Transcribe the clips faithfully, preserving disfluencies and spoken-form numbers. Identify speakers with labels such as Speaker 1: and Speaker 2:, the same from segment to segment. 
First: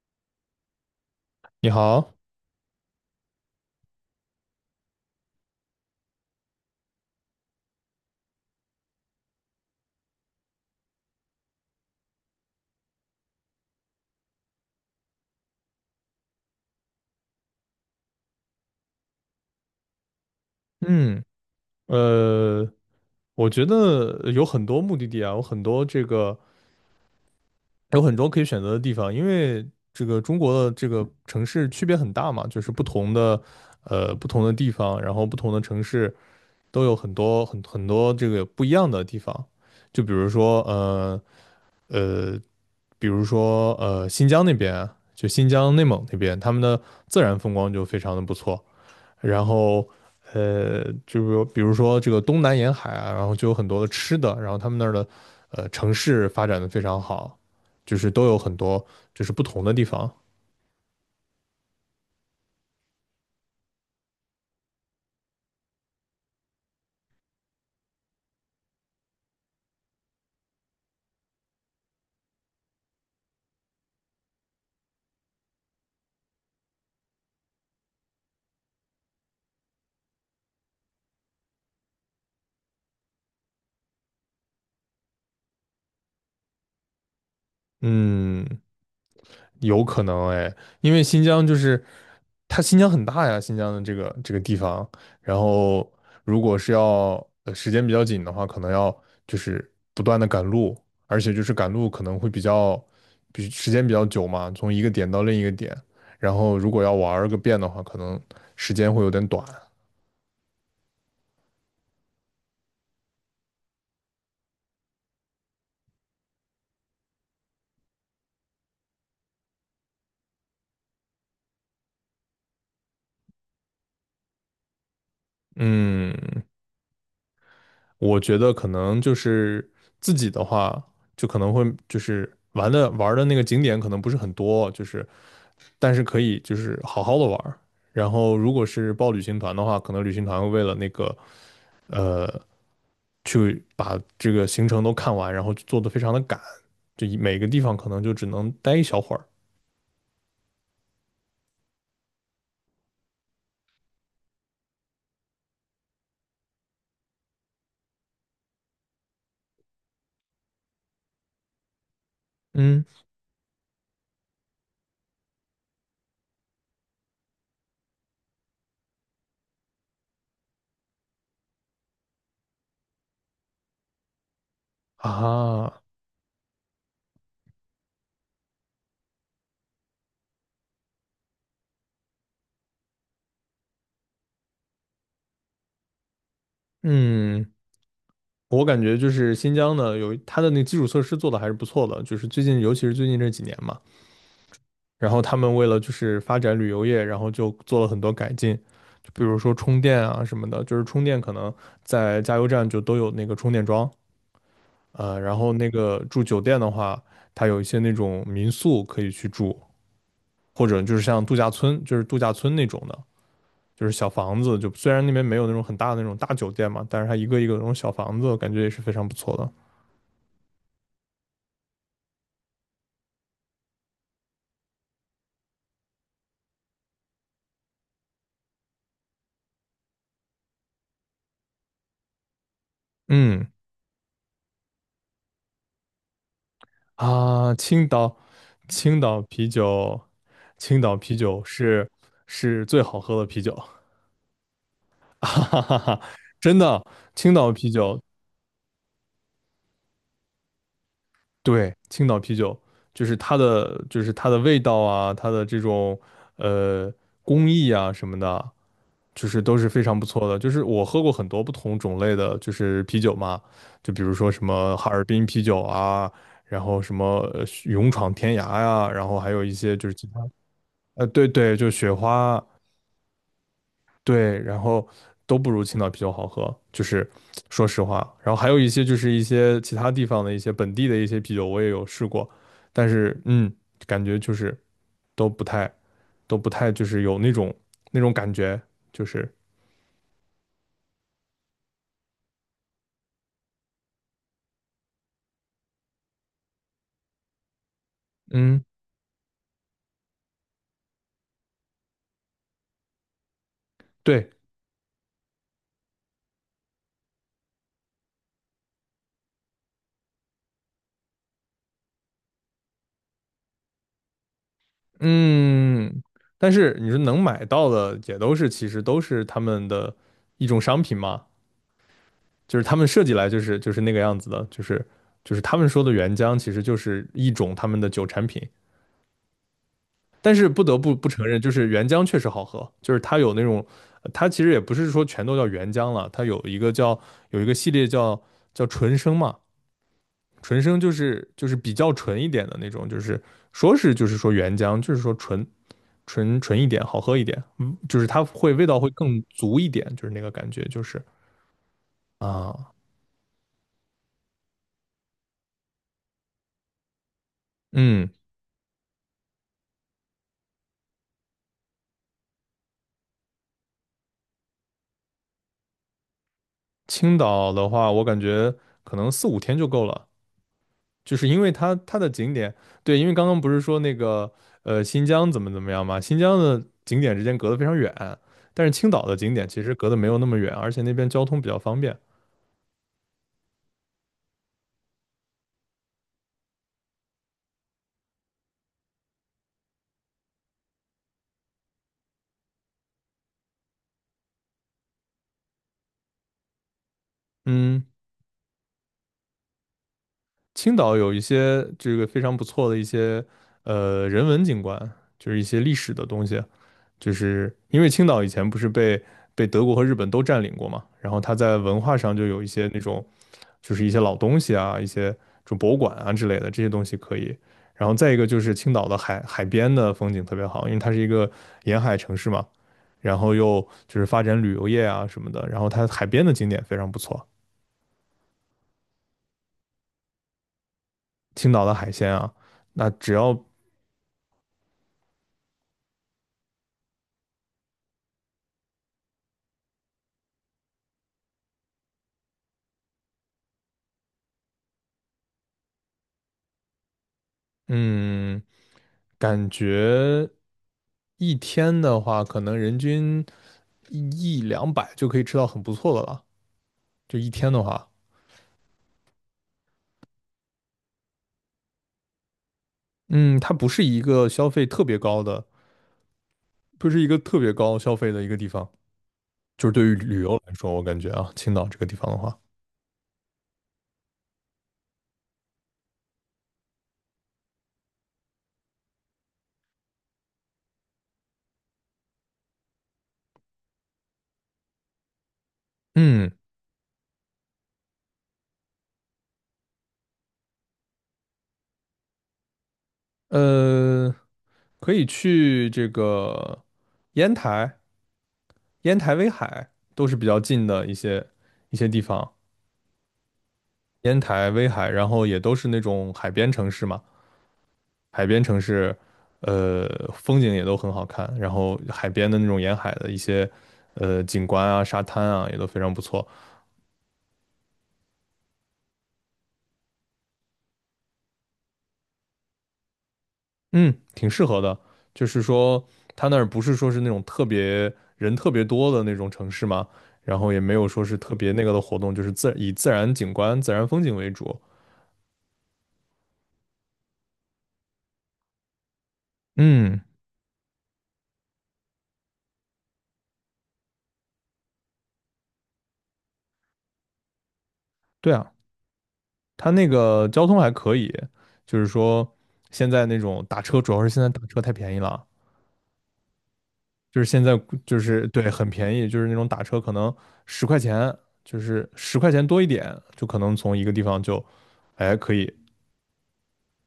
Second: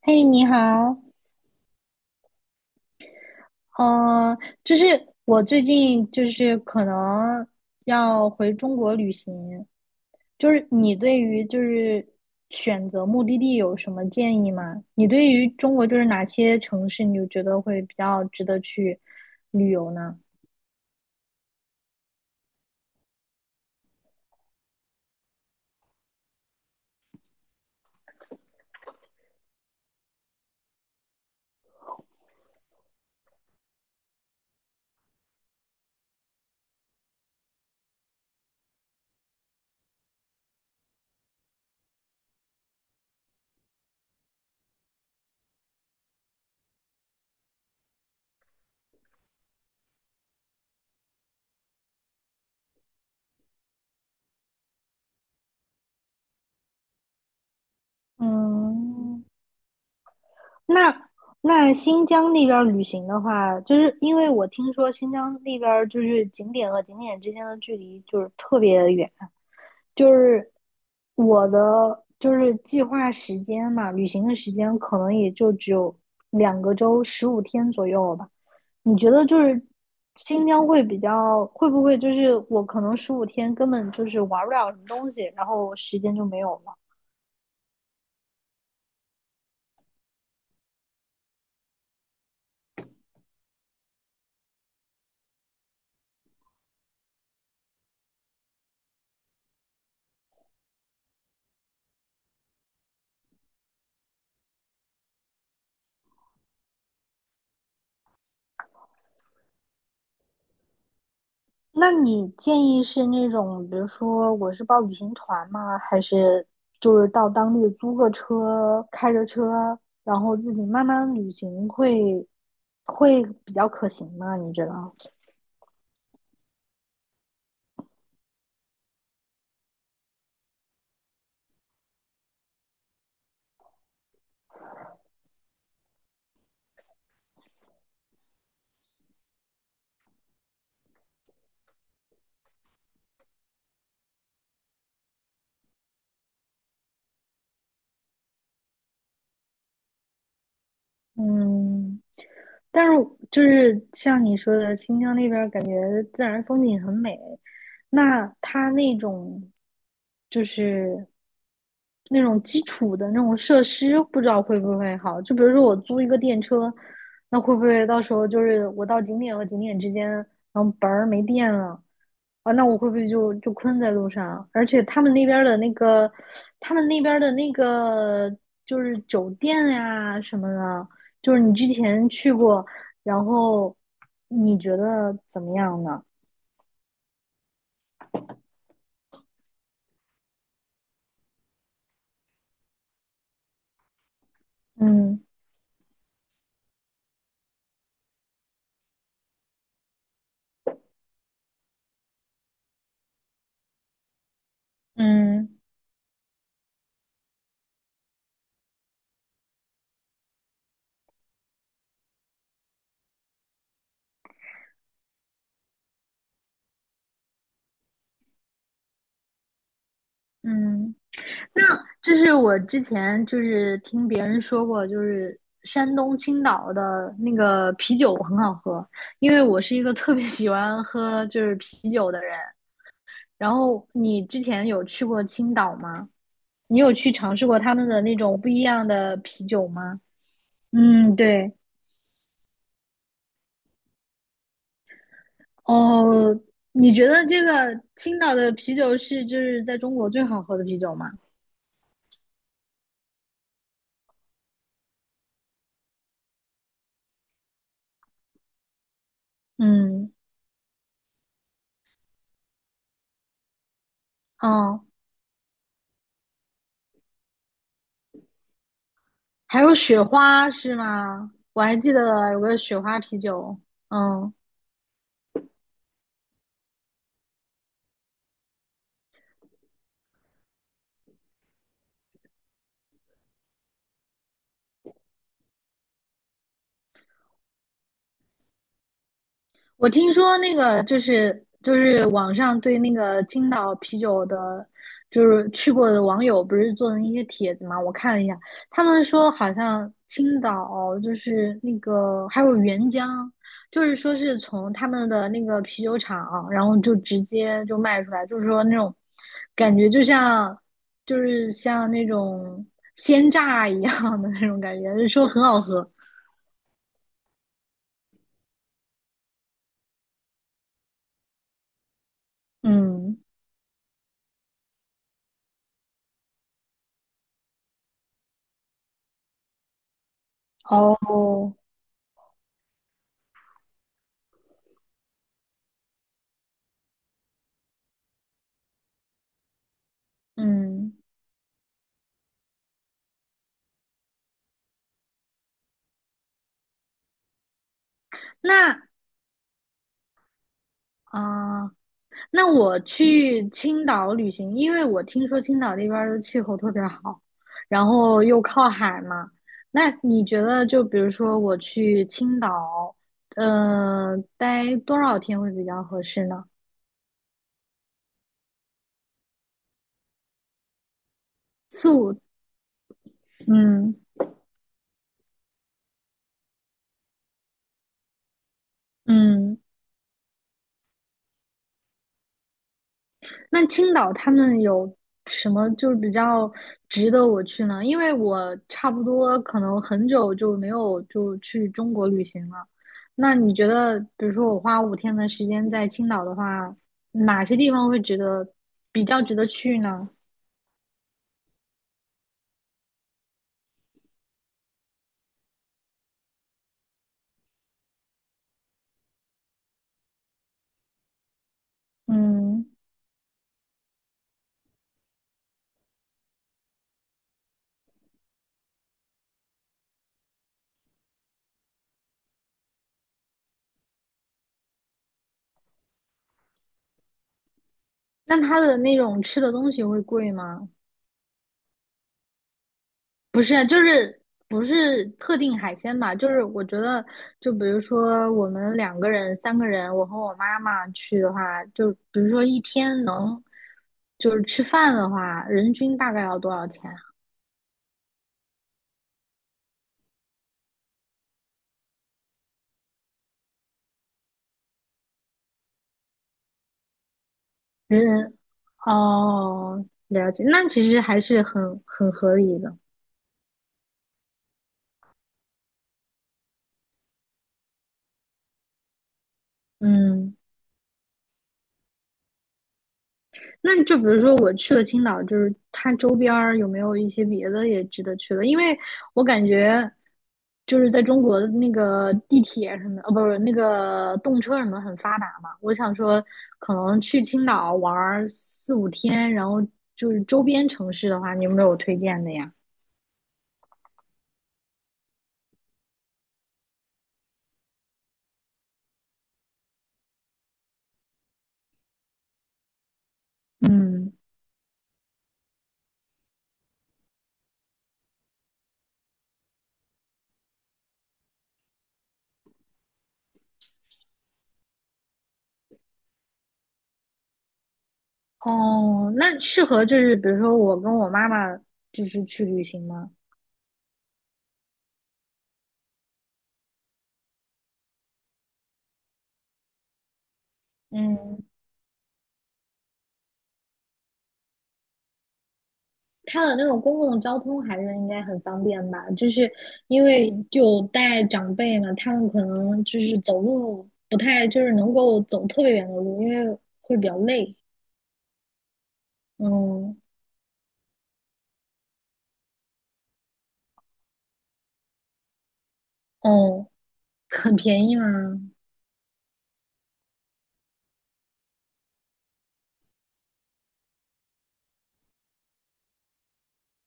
Speaker 1: 嘿，你好，
Speaker 2: 你好。
Speaker 1: 嗯、呃，就是我最近就是可能要回中国旅行，就是你对于就是选择目的地有什么建议吗？你对于中国就是哪些城市你就觉得会比较值得去旅游呢？
Speaker 2: 嗯，呃，我觉得有很多目的地啊，有很多这个，有很多可以选择的地方，因为这个中国的这个城市区别很大嘛，就是不同的，呃，不同的地方，然后不同的城市都有很多很很多这个不一样的地方，就比如说，呃呃，比如说呃新疆那边，就新疆内蒙那边，他们的自然风光就非常的不错。然后呃，就是比如说这个东南沿海啊，然后就有很多的吃的，然后他们那儿的呃城市发展的非常好，就是都有很多就
Speaker 1: 嗯。
Speaker 2: 是不同的地方。
Speaker 1: 那那新疆那边儿旅行的话，就是因为我听说新疆那边儿就是景点和景点之间的距离就是特别远，就是我的就是计划时间嘛，旅行的时间可能也就只有两个周十五天左右了吧。你觉得就是新疆会比较会不会就是我可能十五天根本就是玩不了什么东西，然后时间就没有了？
Speaker 2: 嗯，有可能哎，因为新疆就是它新疆很大呀，新疆的这个这个地方，然后如果是要呃时间比较紧的话，可能要就是不断的赶路，而且就是赶路可能会比较比时间比较久嘛，从一个点到另一个点，然后如果要玩儿个遍的话，可能时间会有点短。
Speaker 1: 那你建议是那种，比如说我是报旅行团吗？还是就是到当地租个车，开着车，然后自己慢慢旅行会会比较可行吗？你觉得？
Speaker 2: 嗯，我觉得可能就是自己的话，就可能会就是玩的玩儿的那个景点可能不是很多，就是但是可以就是好好的玩儿。然后如果是报旅行团的话，可能旅行团会为了那个呃去把这个行程都看完，然后做的非常的赶，就每个地方可能就只能待一小会儿。
Speaker 1: 嗯，但是就是像你说的，新疆那边儿感觉自然风景很美，那它那种就是那种基
Speaker 2: 嗯
Speaker 1: 础的那种设施，不知道会不会好。就比如说我租一个电车，那会不会到时候就是我到景点和景点之间，然后本儿没电了啊？那我会不会就就困在路上？而且他们那边儿的那
Speaker 2: 啊，
Speaker 1: 个，他们那边儿的那个就是酒店呀、什么的，就是你之前去过，然后你觉得怎么样呢？
Speaker 2: 嗯，我感觉就是新疆呢，有它的那基础设施做的还是不错的，就是最近，尤其是最近这几年嘛，然后
Speaker 1: 嗯
Speaker 2: 他们为了就是发展旅游业，然后就做了很多改进，就比如说充电啊什么的，就是充电可能在加油站就都有那个充电桩。呃，然
Speaker 1: 嗯
Speaker 2: 后那个住酒店的话，它有一些那种民宿可以去住，或者就是像度假村，就是度假村那种的，就是小房子，就虽然那边没有那种很大的那种大酒店嘛，但是它一个一个那种小房子，感觉也是非常不错的。
Speaker 1: 嗯。那这是我之前就是听别人说过，就是山东青岛的那个啤酒很好喝，因为我是一个特别喜欢喝就是啤酒的人。
Speaker 2: 嗯
Speaker 1: 然后你之前有去过青岛吗？你有去尝试
Speaker 2: 啊，
Speaker 1: 过他
Speaker 2: 青
Speaker 1: 们的那
Speaker 2: 岛，
Speaker 1: 种不一样
Speaker 2: 青
Speaker 1: 的
Speaker 2: 岛
Speaker 1: 啤
Speaker 2: 啤
Speaker 1: 酒吗？
Speaker 2: 酒，青岛
Speaker 1: 嗯，
Speaker 2: 啤酒
Speaker 1: 对。
Speaker 2: 是是最好喝的啤酒。哈哈哈哈，
Speaker 1: 哦，
Speaker 2: 真的。
Speaker 1: 你觉得
Speaker 2: 青
Speaker 1: 这
Speaker 2: 岛啤
Speaker 1: 个
Speaker 2: 酒
Speaker 1: 青岛的啤酒是就是在中国最好喝的啤酒吗？
Speaker 2: 对，青岛啤酒就是它的，就是它的味道啊，它的这种呃工艺啊什么的，就是都是非常不
Speaker 1: 嗯。
Speaker 2: 错的。就是我喝过很多不同种类的，就是啤酒嘛，就比如说什么
Speaker 1: 哦，
Speaker 2: 哈尔滨啤酒啊，然后什么呃勇闯天涯呀、然后还有一
Speaker 1: 还有
Speaker 2: 些就是
Speaker 1: 雪
Speaker 2: 其他。
Speaker 1: 花是
Speaker 2: 呃，对
Speaker 1: 吗？
Speaker 2: 对，
Speaker 1: 我
Speaker 2: 就
Speaker 1: 还记
Speaker 2: 雪
Speaker 1: 得有
Speaker 2: 花，
Speaker 1: 个雪花啤酒。嗯，
Speaker 2: 对，然后都不如青岛啤酒好喝，就是说实话。然后还有一些就是一些其他地方的一些本地的一些啤酒，我也有试过，但是嗯，感觉就是都不太都不太就是有那种那种感觉，就是
Speaker 1: 我听说那个就是就是网上对那个青岛啤酒的，就是去过的网友不是做的那些帖子嘛，我看了一下，
Speaker 2: 嗯
Speaker 1: 他们说好像青岛就是那个还有原浆，就是说
Speaker 2: 对
Speaker 1: 是从他们的那个啤酒厂，然后就直接就卖出来，就是说那种感觉就像就是像那种鲜榨一样的那种感觉，就说很好喝。
Speaker 2: 嗯。但是你说能买到的也都是其实都是他们的一种商品嘛，就是他们设计
Speaker 1: 嗯。
Speaker 2: 来就是就是那个样子的，就是就是他们说的原浆其实就是一种他们的酒产品。但是不得不不承认，就
Speaker 1: 哦。
Speaker 2: 是原浆确实好喝，就是它有那种，呃它其实也不是说全都叫原浆了，它有一个叫有一个系列叫叫纯生嘛。纯生就
Speaker 1: 嗯。
Speaker 2: 是就是比较纯一点的那种，就是说是就是说原浆，就是说纯纯纯一点，好喝一点，嗯，就是它会味道
Speaker 1: 那
Speaker 2: 会更足一点，就是那个感觉，就是
Speaker 1: 啊，那
Speaker 2: 啊。
Speaker 1: 我去青岛旅行，因为我听说青岛那边儿的气候特别好，然
Speaker 2: 嗯，
Speaker 1: 后又靠海嘛。那你觉得，就比如说我去青岛，嗯，待多少天会比较合适呢？
Speaker 2: 青岛的话，我感觉可能四五天就够了，就是因为它
Speaker 1: 四
Speaker 2: 它的
Speaker 1: 五。
Speaker 2: 景点，对，因为刚刚不是说那
Speaker 1: 嗯
Speaker 2: 个呃新疆怎么怎么样嘛，新疆的景点之间隔得非常远，但是青岛的景点
Speaker 1: 嗯。
Speaker 2: 其实隔得没有那么远，而且那边交通比较方便。
Speaker 1: 那青岛他们有什么就是比较值得我去呢？因为我差不多可能很久就没有就去中国旅行了。那你觉得，比如说我花五天的时间在青岛的话，哪些地
Speaker 2: 嗯，
Speaker 1: 方会值得比较值得去呢？
Speaker 2: 青岛有一些这个非常不错的一些呃人文景观，就是一些历史的东西，就是因为青岛以前不是被被德国和日本都占领过嘛，然后它在文化上就有一
Speaker 1: 嗯。
Speaker 2: 些那种就是一些老东西啊，一些就博物馆啊之类的这些东西可以。然后再一个就是青岛的海海边的风景特别好，因为它是一个沿海城市嘛，然后又就是发展旅游业啊什么的，然后它海边的景点非常不错。
Speaker 1: 那它的那种吃的东西会贵吗？
Speaker 2: 青岛的海鲜啊，那只要
Speaker 1: 不是，就是不是特定海鲜吧？就是我觉得，就比如说我们两个人、三个人，我和我妈妈去的话，就比如说一天能就是吃饭的话，人均大概要多少钱啊
Speaker 2: 嗯，感觉一天的话，可能人均一一两百就可以吃到很不错的了。就一天的话，
Speaker 1: 人人哦，了解，那其实还是很很合理的。
Speaker 2: 嗯，它不是一个消费特别高的，不是一个特别高消费的一个地方。就是对于旅游
Speaker 1: 嗯。
Speaker 2: 来说，我感觉啊，青岛这个地方的话，
Speaker 1: 那就比如说我去了青岛，就是它周边儿有没有一些别的也值得去的？因为我感觉就是在中国的那个地铁什么的，哦，不是那个动车什么很发达嘛。我想说，
Speaker 2: 嗯。
Speaker 1: 可能去青岛玩儿四五天，然后就是周边城市的话，你有没有推荐的呀？
Speaker 2: 呃，可以去这个烟台、烟台、威海，都是比较近的一些一些地方。
Speaker 1: 嗯。
Speaker 2: 烟台、威海，然后也都是那种海边城市嘛，海边城市。呃，风景也都很好看，然后海边的那种沿海的一些，呃，景观啊、沙滩啊，也都非常不错。
Speaker 1: 哦，那适合就是比如说我跟我妈妈就是去旅行吗？
Speaker 2: 嗯，挺适合的。就是说，他那儿不是说是那种特别人特别多的那种城市嘛，然后也没有说是特
Speaker 1: 嗯
Speaker 2: 别那个的活动，就是自以自然景观、自然风景为主。
Speaker 1: 它的那种公共交通还是应该很方便吧？就是
Speaker 2: 嗯，
Speaker 1: 因为有带长辈嘛，他们可能就是走路不太就是能够走特别远的路，因为会比较累。
Speaker 2: 对啊，他那
Speaker 1: 嗯。
Speaker 2: 个交通还可以，就是说现在那种打车，主要是现在打车太便宜了，
Speaker 1: 哦，
Speaker 2: 就是现
Speaker 1: 很
Speaker 2: 在
Speaker 1: 便宜
Speaker 2: 就
Speaker 1: 吗？
Speaker 2: 是对很便宜，就是那种打车可能十块钱，就是十块钱多一点，就可能从一个地方就，哎，可以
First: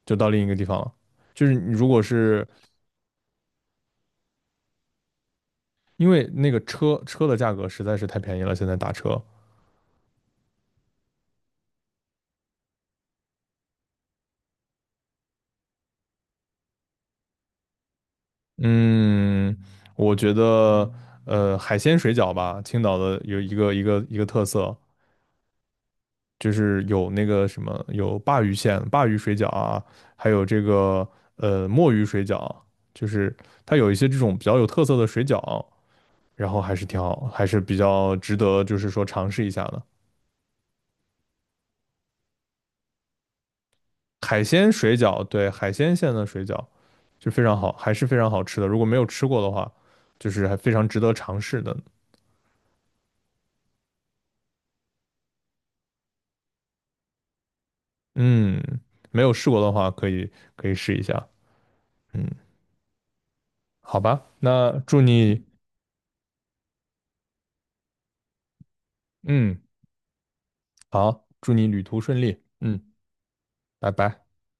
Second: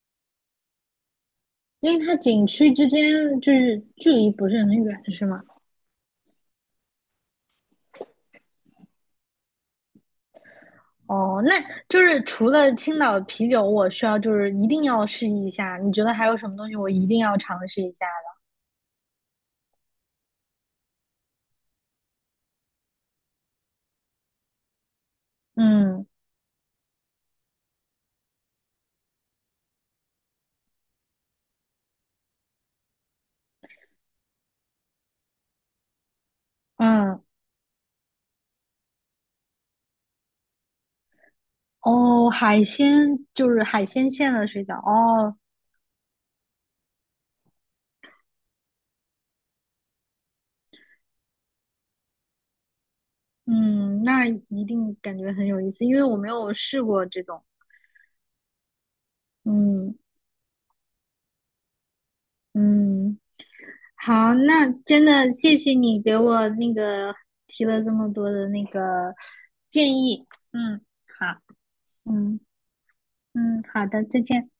Speaker 2: 就到另一个地方了。就是你如
Speaker 1: 因
Speaker 2: 果
Speaker 1: 为它
Speaker 2: 是
Speaker 1: 景区之间就是距离不是很远，是吗？
Speaker 2: 因为那个车车的价格实在是太便宜了，现在打车。
Speaker 1: 哦，那就是除了青岛啤酒，我需要就是一定要试一下。你觉得还有什么东西我一定要尝试一下
Speaker 2: 嗯，我觉得呃海鲜水饺吧，青岛的有一个一个一个特色，
Speaker 1: 的？嗯
Speaker 2: 就是有那个什么有鲅鱼馅、鲅鱼水饺啊，还有这个呃墨鱼水饺，就是它有一些这种比较有特色的水饺，然后还是挺
Speaker 1: 嗯。
Speaker 2: 好，还是比较值得就是说尝试一下的。
Speaker 1: 哦，海鲜就是海鲜馅
Speaker 2: 海
Speaker 1: 的水
Speaker 2: 鲜
Speaker 1: 饺
Speaker 2: 水饺，
Speaker 1: 哦。
Speaker 2: 对，海鲜馅的水饺，就非常好，还是非常好吃的。如果没有吃过的话，就是还非常值得尝试的。
Speaker 1: 嗯，那一定感觉很有意思，因为我没有试过这种。
Speaker 2: 嗯，没有试过的话，
Speaker 1: 嗯
Speaker 2: 可以可以试一下。嗯，
Speaker 1: 嗯，
Speaker 2: 好吧，
Speaker 1: 好，那
Speaker 2: 那祝
Speaker 1: 真的
Speaker 2: 你，
Speaker 1: 谢谢你给我那个提了这么多的那个
Speaker 2: 嗯，
Speaker 1: 建议。嗯，
Speaker 2: 好，
Speaker 1: 好。
Speaker 2: 祝你旅途顺
Speaker 1: 嗯
Speaker 2: 利。嗯，
Speaker 1: 嗯，好
Speaker 2: 拜
Speaker 1: 的，再
Speaker 2: 拜。
Speaker 1: 见。